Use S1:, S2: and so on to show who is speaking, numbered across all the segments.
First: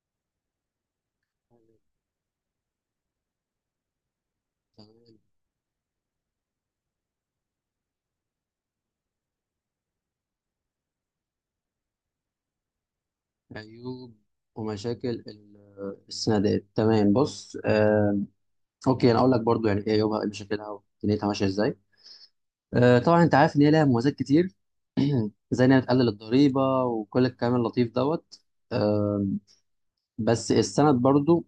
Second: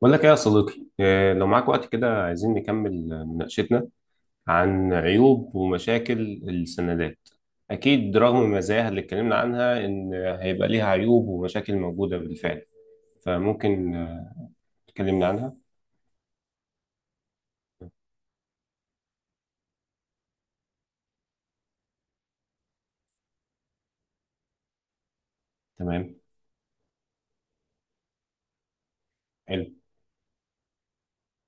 S1: بقول لك ايه يا صديقي، لو معاك وقت كده عايزين نكمل مناقشتنا عن
S2: تمام.
S1: عيوب ومشاكل السندات. اكيد رغم مزاياها اللي اتكلمنا عنها ان هيبقى ليها عيوب ومشاكل موجودة بالفعل. فممكن
S2: عيوب ومشاكل
S1: تكلمنا عنها.
S2: السندات. تمام، بص، اوكي، انا اقول لك برضو يعني ايه عيوبها، ايه مشاكلها، ودنيتها ماشيه ازاي. طبعا انت عارف ان هي لها مميزات كتير زي انها بتقلل
S1: تمام.
S2: الضريبه وكل الكلام اللطيف دوت. آه،
S1: حلو.
S2: بس السند برضو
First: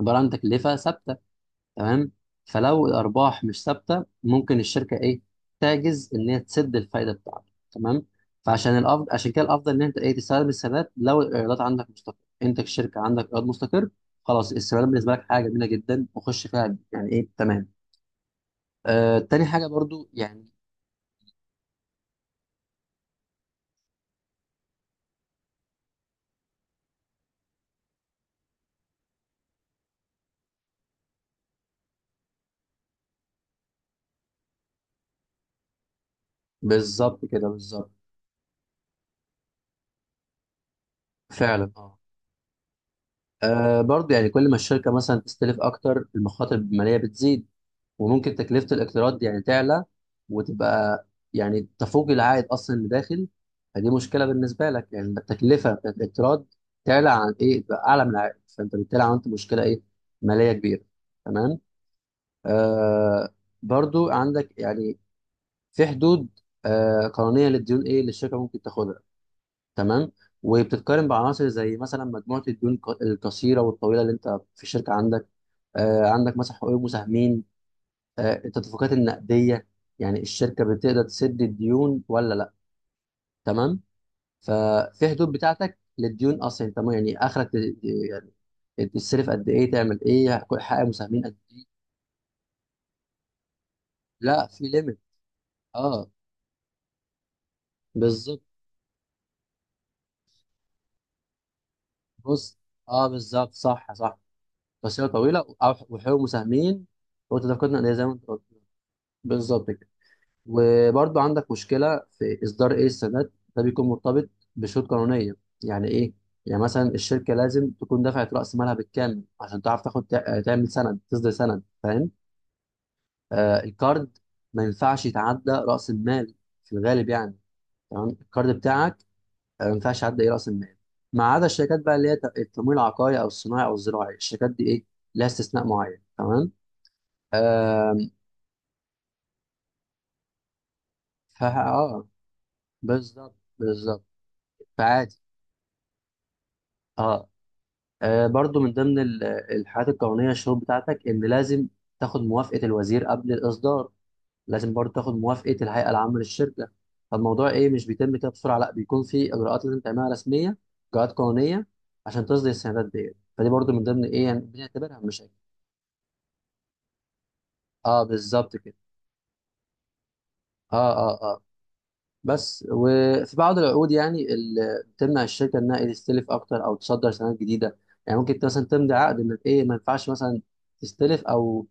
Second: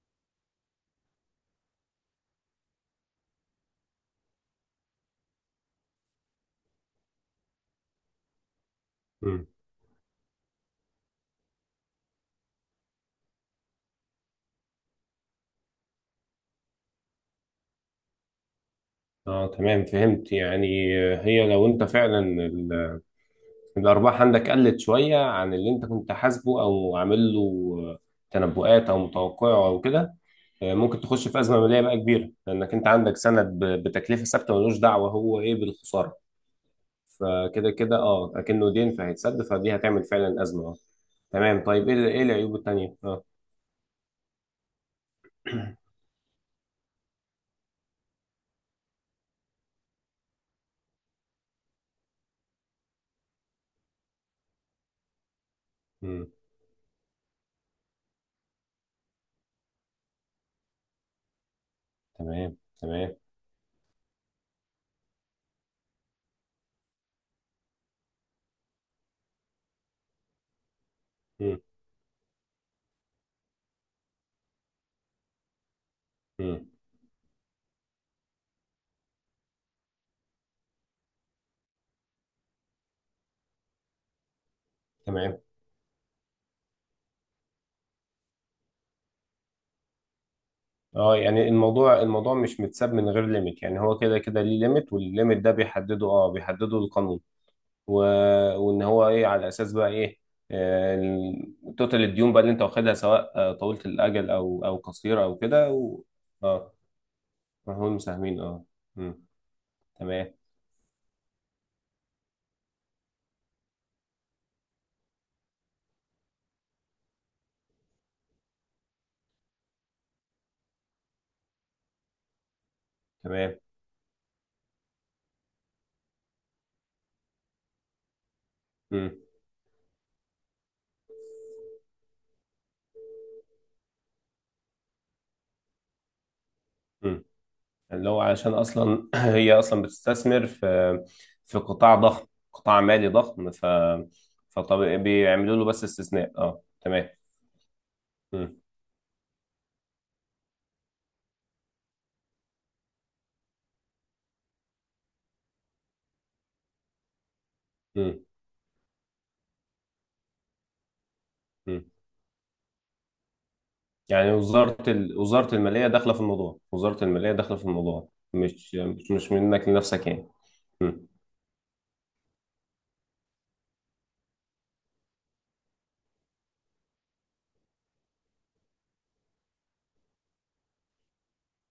S2: عباره عن تكلفه ثابته، تمام. فلو الارباح مش ثابته ممكن الشركه ايه، تعجز ان هي تسد الفايده بتاعتك، تمام. فعشان الافضل، عشان كده
S1: مم.
S2: الافضل ان انت ايه، تستخدم السندات لو الايرادات عندك مستقر. انت كشركه عندك ايراد مستقر، خلاص السندات بالنسبه لك حاجه جميله جدا وخش فيها، يعني ايه، تمام. آه، تاني
S1: اه،
S2: حاجه
S1: تمام.
S2: برضو
S1: فهمت،
S2: يعني
S1: يعني هي لو انت فعلا الأرباح عندك قلت شوية عن اللي أنت كنت حاسبه أو عامل له تنبؤات أو متوقعه أو كده. ممكن تخش في أزمة مالية بقى كبيرة، لأنك أنت عندك سند بتكلفة ثابتة ملوش دعوة هو إيه بالخسارة.
S2: بالظبط كده،
S1: فكده
S2: بالظبط،
S1: كده أكنه دين فهيتسد، فدي هتعمل فعلا أزمة. تمام.
S2: فعلا
S1: طيب،
S2: اه.
S1: إيه العيوب التانية؟
S2: آه، برضو يعني كل ما الشركه مثلا تستلف اكتر المخاطر الماليه بتزيد، وممكن تكلفة الاقتراض دي يعني تعلى وتبقى يعني تفوق العائد أصلا اللي داخل. فدي مشكلة بالنسبة لك، يعني التكلفة بتاعت
S1: مم.
S2: الاقتراض تعلى عن إيه، تبقى أعلى من العائد، فأنت بالتالي عملت مشكلة إيه، مالية كبيرة، تمام.
S1: تمام، تمام.
S2: آه، برضو عندك يعني في حدود آه قانونية للديون، إيه اللي الشركة ممكن تاخدها، تمام. وبتتقارن بعناصر
S1: مم.
S2: زي مثلا مجموعة الديون القصيرة والطويلة اللي أنت في الشركة عندك، آه، عندك مثلا
S1: مم.
S2: حقوق المساهمين، آه، التدفقات النقديه، يعني الشركه بتقدر تسد الديون ولا لا، تمام. ففي حدود
S1: تمام.
S2: بتاعتك للديون اصلا، تمام، يعني اخرك يعني تصرف قد ايه، تعمل ايه، كل حاجه
S1: اه
S2: مساهمين قد
S1: يعني
S2: ايه.
S1: الموضوع مش متساب من غير ليميت، يعني هو كده كده
S2: لا،
S1: ليه
S2: في
S1: ليميت،
S2: ليميت.
S1: والليميت ده بيحدده
S2: اه
S1: اه بيحدده القانون و...
S2: بالظبط.
S1: وان هو ايه على اساس بقى ايه، توتال الديون بقى اللي
S2: بص،
S1: انت واخدها،
S2: اه
S1: سواء
S2: بالظبط،
S1: طويله
S2: صح صح.
S1: الاجل او
S2: بس هي
S1: قصيره او كده
S2: وحقوق
S1: اه.
S2: مساهمين وتدفقات نقديه
S1: هم
S2: زي ما انت
S1: مساهمين.
S2: قلت.
S1: اه. مم.
S2: بالظبط كده.
S1: تمام،
S2: وبرضو عندك مشكلة في إصدار إيه، السداد ده بيكون مرتبط بشروط قانونية. يعني إيه؟ يعني مثلا الشركة لازم تكون دفعت رأس مالها بالكامل عشان تعرف تعمل سند، تصدر سند، فاهم؟
S1: تمام.
S2: آه، الكارد ما ينفعش يتعدى رأس المال في الغالب يعني. تمام، الكارد بتاعك
S1: مم.
S2: آه، ما ينفعش يعدى إيه رأس المال، ما عدا الشركات بقى اللي هي التمويل العقاري أو الصناعي أو الزراعي. الشركات دي إيه؟ لها استثناء معين، تمام؟
S1: مم.
S2: آه،
S1: اللي هو علشان اصلا هي اصلا بتستثمر في
S2: فا
S1: في قطاع
S2: آه
S1: ضخم، قطاع مالي
S2: بالظبط،
S1: ضخم،
S2: بالظبط
S1: فطب
S2: فعادي،
S1: بيعملوا له بس استثناء. اه تمام.
S2: اه. آه،
S1: مم.
S2: برضو من ضمن الحاجات القانونية الشروط بتاعتك إن لازم تاخد موافقة الوزير قبل الإصدار، لازم برضو تاخد موافقة الهيئة العامة للشركة. فالموضوع إيه، مش بيتم
S1: مم.
S2: كده بسرعة، لا بيكون في إجراءات لازم تعملها رسمية، إجراءات قانونية،
S1: مم.
S2: عشان تصدر السندات ديت. فدي برضو من ضمن إيه
S1: يعني
S2: يعني
S1: وزارة
S2: بنعتبرها مشاكل.
S1: وزارة المالية داخلة في الموضوع، وزارة المالية داخلة في
S2: أه
S1: الموضوع.
S2: بالظبط كده.
S1: مش منك لنفسك، يعني.
S2: أه
S1: مم.
S2: أه آه. بس وفي بعض العقود يعني اللي بتمنع الشركه انها إيه تستلف اكتر او تصدر سنوات جديده. يعني ممكن انت مثلا تمضي عقد انك ايه، ما ينفعش مثلا تستلف او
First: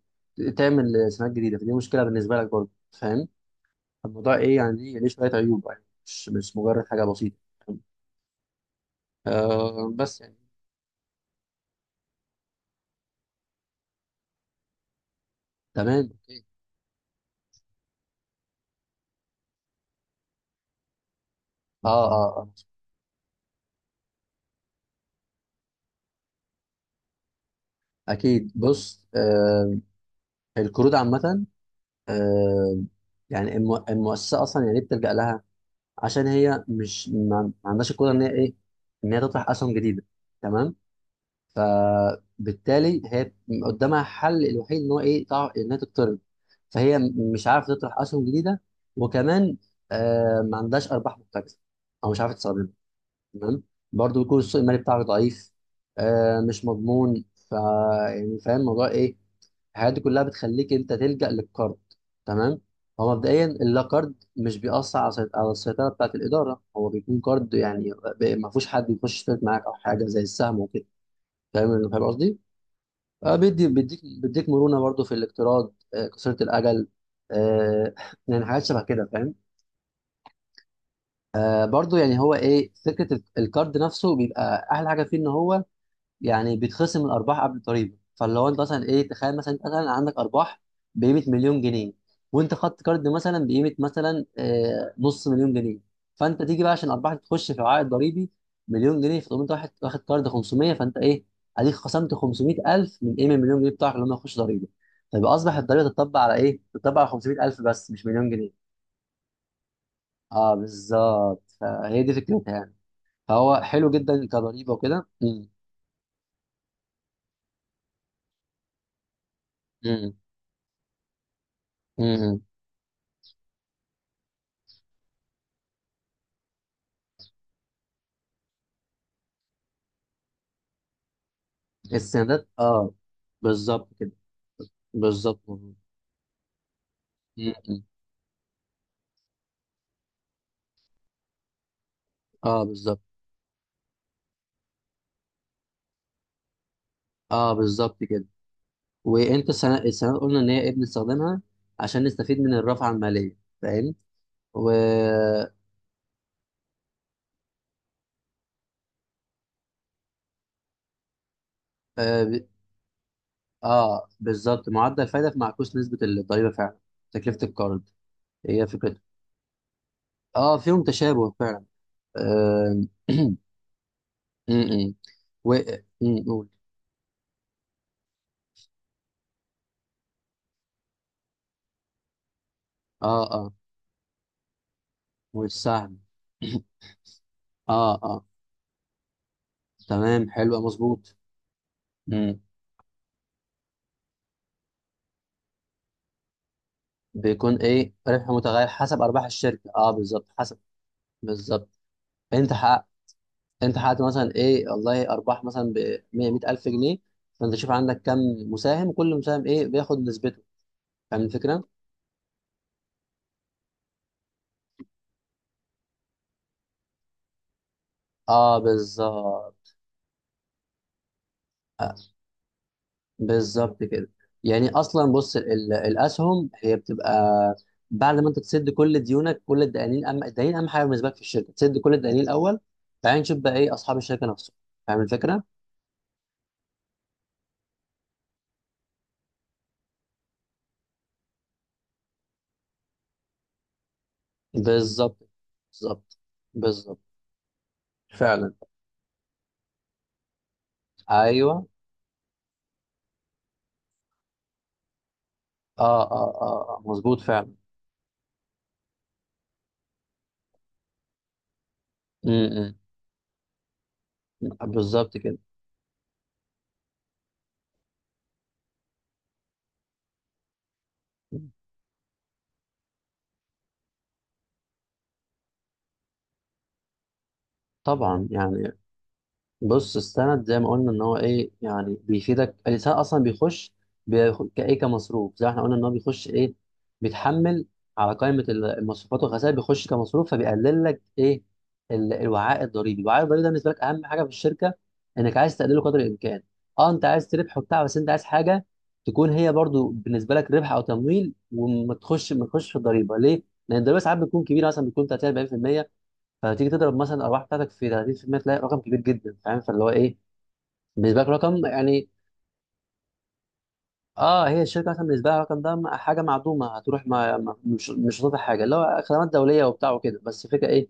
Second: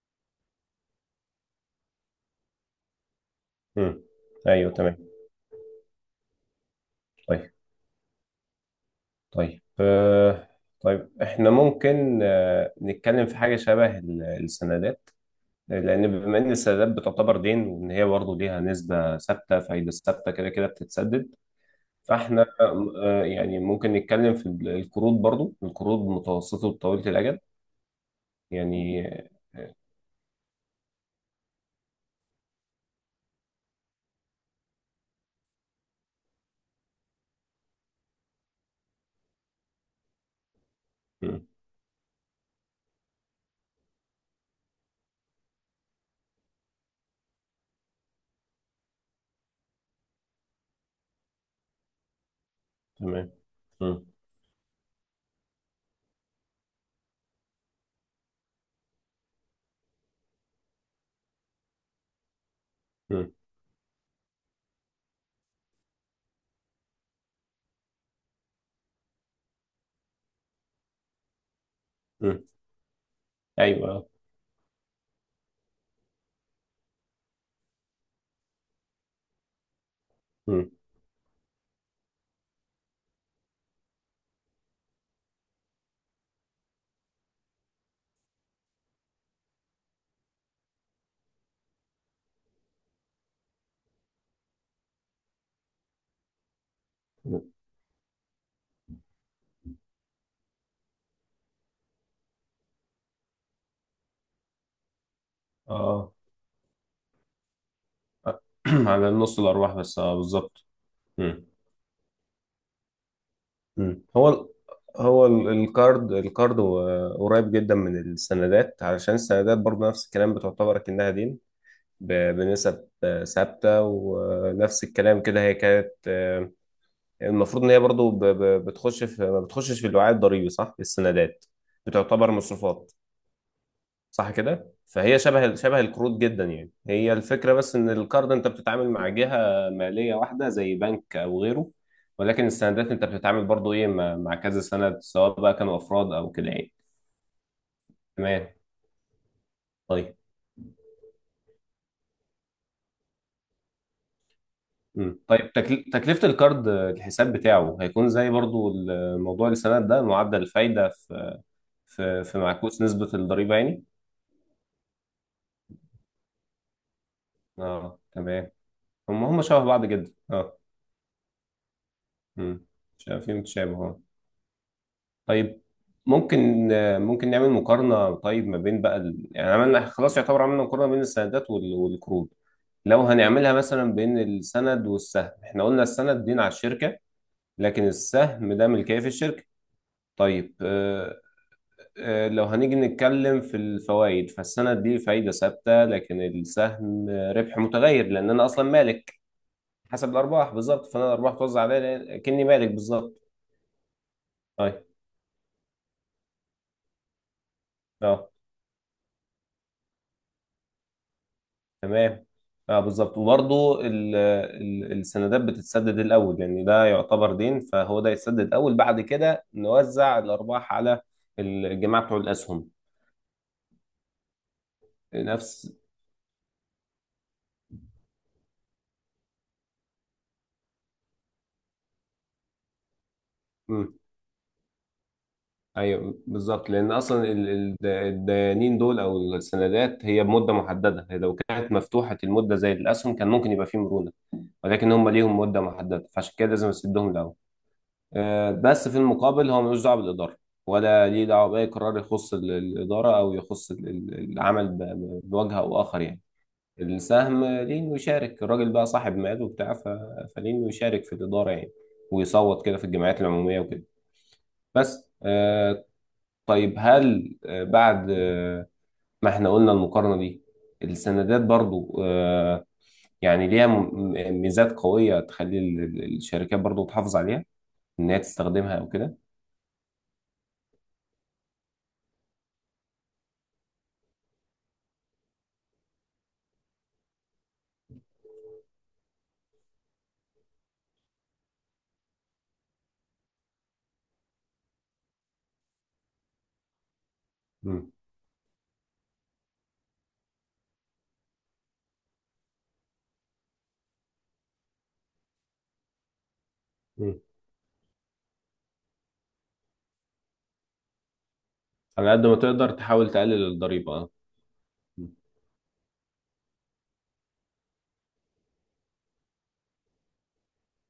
S2: تعمل سنوات جديده، فدي مشكله بالنسبه لك برضه. فاهم
S1: مم.
S2: الموضوع ايه،
S1: ايوه،
S2: يعني
S1: تمام.
S2: ليه شويه عيوب، يعني مش مجرد حاجه
S1: طيب،
S2: بسيطه.
S1: طيب،
S2: آه، بس يعني
S1: طيب احنا ممكن نتكلم في حاجة شبه السندات.
S2: تمام.
S1: لأن بما
S2: اوكي،
S1: إن السندات بتعتبر دين، وإن هي برضه ليها نسبة ثابتة فايدة ثابتة كده كده بتتسدد.
S2: اه اه
S1: فاحنا
S2: اه.
S1: يعني ممكن نتكلم في القروض، برضه القروض متوسطة وطويلة الأجل
S2: اكيد، بص،
S1: يعني.
S2: آه، القروض عامه، آه، يعني المؤسسه اصلا يعني إيه بتلجا لها، عشان هي مش ما عندهاش القدره ان هي ايه، ان هي تطرح اسهم جديده، تمام.
S1: مم.
S2: بالتالي هي قدامها حل الوحيد ان هو ايه ان هي تقترض. مش عارفه تطرح اسهم جديده، وكمان آه ما عندهاش ارباح محتجزه او مش عارفه تستخدمها،
S1: تمام.
S2: تمام.
S1: مم.
S2: برضو يكون السوق المالي بتاعك ضعيف، آه مش مضمون، ف يعني فاهم الموضوع ايه، الحاجات دي كلها بتخليك انت تلجأ للقرض، تمام. هو
S1: مم.
S2: مبدئيا اللا قرض مش بيأثر على على السيطرة بتاعة الإدارة. هو بيكون قرض يعني ما فيهوش حد يخش يشترك معاك أو حاجة زي السهم وكده، فاهم، فاهم قصدي؟
S1: مم.
S2: آه، بيديك
S1: ايوه.
S2: بيديك مرونة برضو في الاقتراض، آه، قصيرة الأجل، آه، يعني حاجات شبه كده، فاهم؟
S1: مم.
S2: آه، برضو يعني هو إيه فكرة القرض نفسه، بيبقى أحلى حاجة فيه إن هو يعني بيتخصم الارباح قبل الضريبه. فاللي هو انت مثلا ايه، تخيل مثلا انت مثلا عندك ارباح بقيمه مليون جنيه، وانت خدت كارد مثلا بقيمه مثلا آه، نص مليون جنيه. فانت تيجي بقى عشان الارباح تخش في العائد الضريبي مليون جنيه، فتقوم انت واحد واخد كارد 500، فانت ايه، اديك خصمت 500,000 من ايه، من مليون جنيه بتاعك، اللي هم يخش ضريبه. فيبقى اصبح الضريبه
S1: اه.
S2: تطبق على ايه؟ تطبق على 500,000 بس، مش مليون جنيه.
S1: على نص الارباح بس،
S2: اه
S1: بالظبط.
S2: بالظبط،
S1: مم.
S2: فهي دي فكرتها يعني. فهو حلو
S1: مم.
S2: جدا
S1: هو ال-
S2: كضريبه وكده.
S1: هو ال- الكارد الكارد هو قريب جدا من السندات، علشان السندات برضه نفس الكلام بتعتبر كأنها دين،
S2: امم،
S1: بنسب ثابتة، ونفس الكلام كده. هي كانت المفروض ان هي برضه بتخش في ما بتخشش في الوعاء الضريبي، صح؟ السندات بتعتبر
S2: السندات،
S1: مصروفات.
S2: اه بالظبط كده.
S1: صح كده. فهي
S2: بالظبط،
S1: شبه
S2: مظبوط.
S1: شبه القروض جدا، يعني هي
S2: م-
S1: الفكره بس
S2: م.
S1: ان القرض انت بتتعامل مع جهه ماليه واحده زي بنك او غيره. ولكن
S2: اه
S1: السندات
S2: بالظبط،
S1: انت بتتعامل برضو ايه مع كذا سند، سواء بقى كانوا افراد او كده يعني.
S2: اه بالظبط كده.
S1: تمام.
S2: وانت السنة
S1: طيب.
S2: السنة قلنا ان هي ايه بنستخدمها عشان نستفيد من الرافعة المالية، فاهم. و
S1: مم. طيب، تكلفه القرض الحساب بتاعه هيكون زي برضو موضوع السند ده، معدل الفايده في
S2: اه
S1: معكوس نسبه الضريبه يعني.
S2: آه، بالظبط، معدل الفايدة في معكوس نسبة الضريبة فعلا تكلفة القرض.
S1: اه، تمام.
S2: هي فكرة،
S1: هم شبه بعض جدا. اه
S2: اه فيهم تشابه فعلا.
S1: امم
S2: آه. م-
S1: شايفين تشابه.
S2: م. و
S1: طيب،
S2: قول.
S1: ممكن نعمل مقارنة. طيب، ما بين بقى يعني عملنا خلاص، يعتبر عملنا مقارنة بين السندات والقروض. لو
S2: اه اه.
S1: هنعملها مثلا بين السند والسهم، احنا قلنا
S2: والسهم
S1: السند دين على الشركة، لكن
S2: اه اه
S1: السهم ده ملكية في الشركة.
S2: تمام،
S1: طيب.
S2: حلو، مظبوط.
S1: اه. اه، لو هنيجي نتكلم في الفوائد، فالسند دي فايدة ثابتة، لكن السهم
S2: بيكون
S1: ربح
S2: ايه
S1: متغير،
S2: ربح
S1: لأن أنا
S2: متغير
S1: أصلا
S2: حسب
S1: مالك.
S2: ارباح الشركه، اه
S1: حسب
S2: بالظبط
S1: الأرباح
S2: حسب.
S1: بالظبط، فأنا الأرباح توزع
S2: بالظبط.
S1: عليا، كأني
S2: انت
S1: مالك
S2: حققت،
S1: بالظبط.
S2: انت حققت مثلا ايه
S1: طيب.
S2: والله ارباح مثلا ب 100 100,000 جنيه. فانت شوف عندك كم
S1: اه.
S2: مساهم، كل مساهم ايه بياخد نسبته، فاهم الفكره.
S1: تمام. اه، بالظبط. وبرضه السندات بتتسدد الاول، يعني ده يعتبر دين فهو ده يتسدد
S2: اه
S1: الاول. بعد كده
S2: بالظبط.
S1: نوزع الارباح على
S2: آه،
S1: الجماعه بتوع الاسهم.
S2: بالظبط كده. يعني اصلا بص
S1: نفس
S2: الاسهم هي بتبقى بعد ما انت تسد كل ديونك، كل الدقانين، اهم الدقانين، اهم حاجه بالنسبه لك في الشركه تسد كل الدقانين الاول، بعدين نشوف بقى ايه
S1: مم.
S2: اصحاب الشركه نفسهم، فاهم الفكره.
S1: ايوه، بالظبط. لان اصلا الديانين دول او السندات هي بمده محدده، هي لو كانت مفتوحه المده زي الاسهم كان ممكن يبقى فيه مرونه. ولكن هم
S2: بالظبط،
S1: ليهم مده محدده،
S2: بالظبط،
S1: فعشان كده لازم
S2: بالظبط
S1: نسدهم الاول.
S2: فعلا.
S1: بس في المقابل هو ملوش دعوه بالاداره، ولا ليه دعوه باي
S2: ايوه
S1: قرار يخص الاداره، او يخص العمل بوجه او
S2: اه
S1: اخر يعني.
S2: اه اه آه، مظبوط
S1: السهم
S2: فعلا.
S1: ليه انه يشارك الراجل بقى صاحب مال وبتاع، فليه انه يشارك في الاداره يعني، ويصوت
S2: م-
S1: كده في الجمعيات العموميه وكده.
S2: م.
S1: بس،
S2: بالظبط كده.
S1: طيب، هل بعد ما احنا قلنا المقارنه دي، السندات برضو يعني ليها ميزات قوية تخلي الشركات برضو تحافظ عليها. إن هي
S2: طبعا يعني،
S1: تستخدمها أو كده.
S2: بص السند زي ما قلنا ان هو ايه يعني بيفيدك، الانسان اصلا كايه كمصروف، زي ما احنا قلنا ان هو بيخش ايه، بيتحمل على قائمه المصروفات والخسائر، بيخش كمصروف، فبيقلل لك ايه، الوعاء الضريبي. الوعاء الضريبي ده بالنسبه لك اهم حاجه في الشركه، انك عايز تقلله قدر الامكان. اه انت عايز تربح وبتاع، بس انت عايز حاجه تكون هي برضو بالنسبه لك ربح او تمويل، وما تخش ما تخش في الضريبه، ليه؟ لان الضريبه ساعات بتكون كبيره، مثلا بتكون 30 40%. فتيجي تضرب مثلا
S1: مم.
S2: الارباح بتاعتك في 30%، تلاقي رقم كبير جدا، فاهم، فاللي هو ايه بالنسبه لك رقم يعني.
S1: على قد ما تقدر تحاول تقلل الضريبة. اه.
S2: اه هي الشركه مثلا بالنسبه لها الرقم ده حاجه معدومه هتروح، مش هتطلع حاجه، اللي هو خدمات دوليه وبتاع وكده. بس الفكره ايه،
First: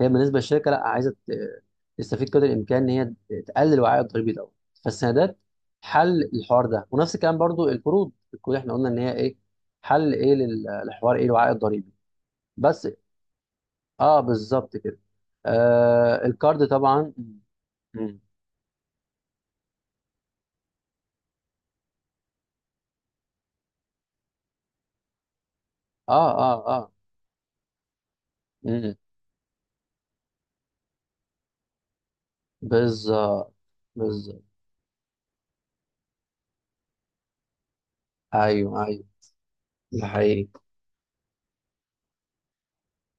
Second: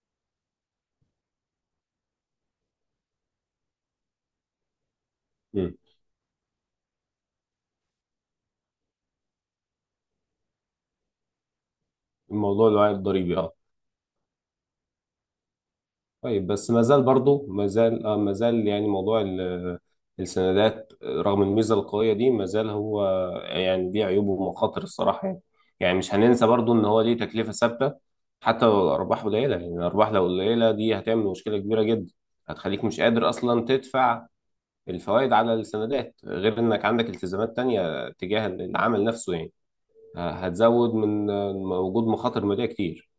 S2: هي بالنسبه للشركه لا عايزه تستفيد قدر الامكان ان هي تقلل وعاء الضريبي دوت. فالسندات
S1: مم.
S2: حل الحوار ده، ونفس الكلام برضو القروض. القروض احنا قلنا ان هي ايه، حل ايه للحوار ايه الوعاء الضريبي بس.
S1: الوعي الضريبي. اه.
S2: اه بالظبط كده. آه
S1: طيب،
S2: الكارد
S1: بس ما زال
S2: طبعا.
S1: برضه ما زال اه ما زال يعني موضوع السندات رغم الميزة القوية دي ما زال هو يعني ليه عيوبه ومخاطر الصراحة يعني. يعني
S2: اه
S1: مش هننسى
S2: اه
S1: برضه ان
S2: اه.
S1: هو ليه تكلفة ثابتة. حتى لو
S2: امم،
S1: الأرباح قليلة، يعني الأرباح لو قليلة دي هتعمل مشكلة كبيرة جدا. هتخليك مش قادر
S2: بالظبط،
S1: أصلا تدفع
S2: بالظبط.
S1: الفوائد على السندات، غير انك عندك التزامات تانية تجاه
S2: ايوه
S1: العمل
S2: ايوه،
S1: نفسه يعني.
S2: ده حقيقي.
S1: هتزود من وجود مخاطر مالية كتير.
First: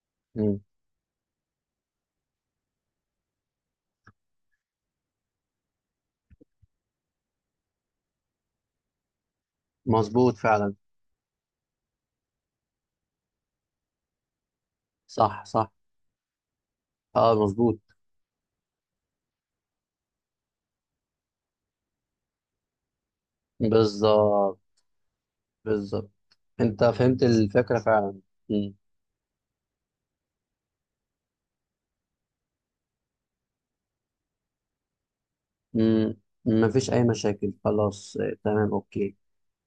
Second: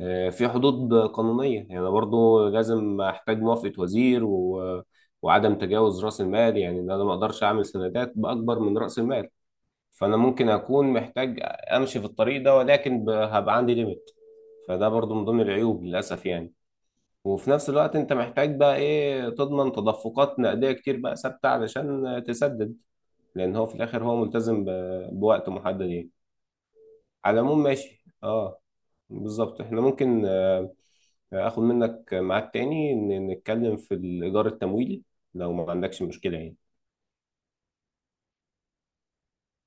S1: في
S2: امم،
S1: حدود قانونية، يعني أنا برضو لازم أحتاج موافقة وزير وعدم تجاوز رأس المال، يعني إن أنا ما أقدرش أعمل سندات بأكبر من رأس المال. فأنا
S2: مظبوط
S1: ممكن
S2: فعلا.
S1: أكون محتاج أمشي في الطريق ده، ولكن هبقى عندي ليميت. فده برضو من ضمن
S2: صح صح،
S1: العيوب للأسف يعني.
S2: اه
S1: وفي نفس
S2: مظبوط.
S1: الوقت أنت محتاج بقى إيه تضمن تدفقات نقدية كتير بقى ثابتة علشان تسدد. لأن هو في الآخر هو
S2: بالظبط،
S1: ملتزم بوقت محدد
S2: بالظبط،
S1: يعني.
S2: انت فهمت
S1: على العموم،
S2: الفكرة
S1: ماشي.
S2: فعلا.
S1: اه.
S2: امم.
S1: بالظبط. احنا ممكن اخد منك ميعاد تاني نتكلم في الإدار التمويلي، لو ما عندكش
S2: امم،
S1: مشكلة يعني.
S2: مفيش اي مشاكل، خلاص آه، تمام اوكي.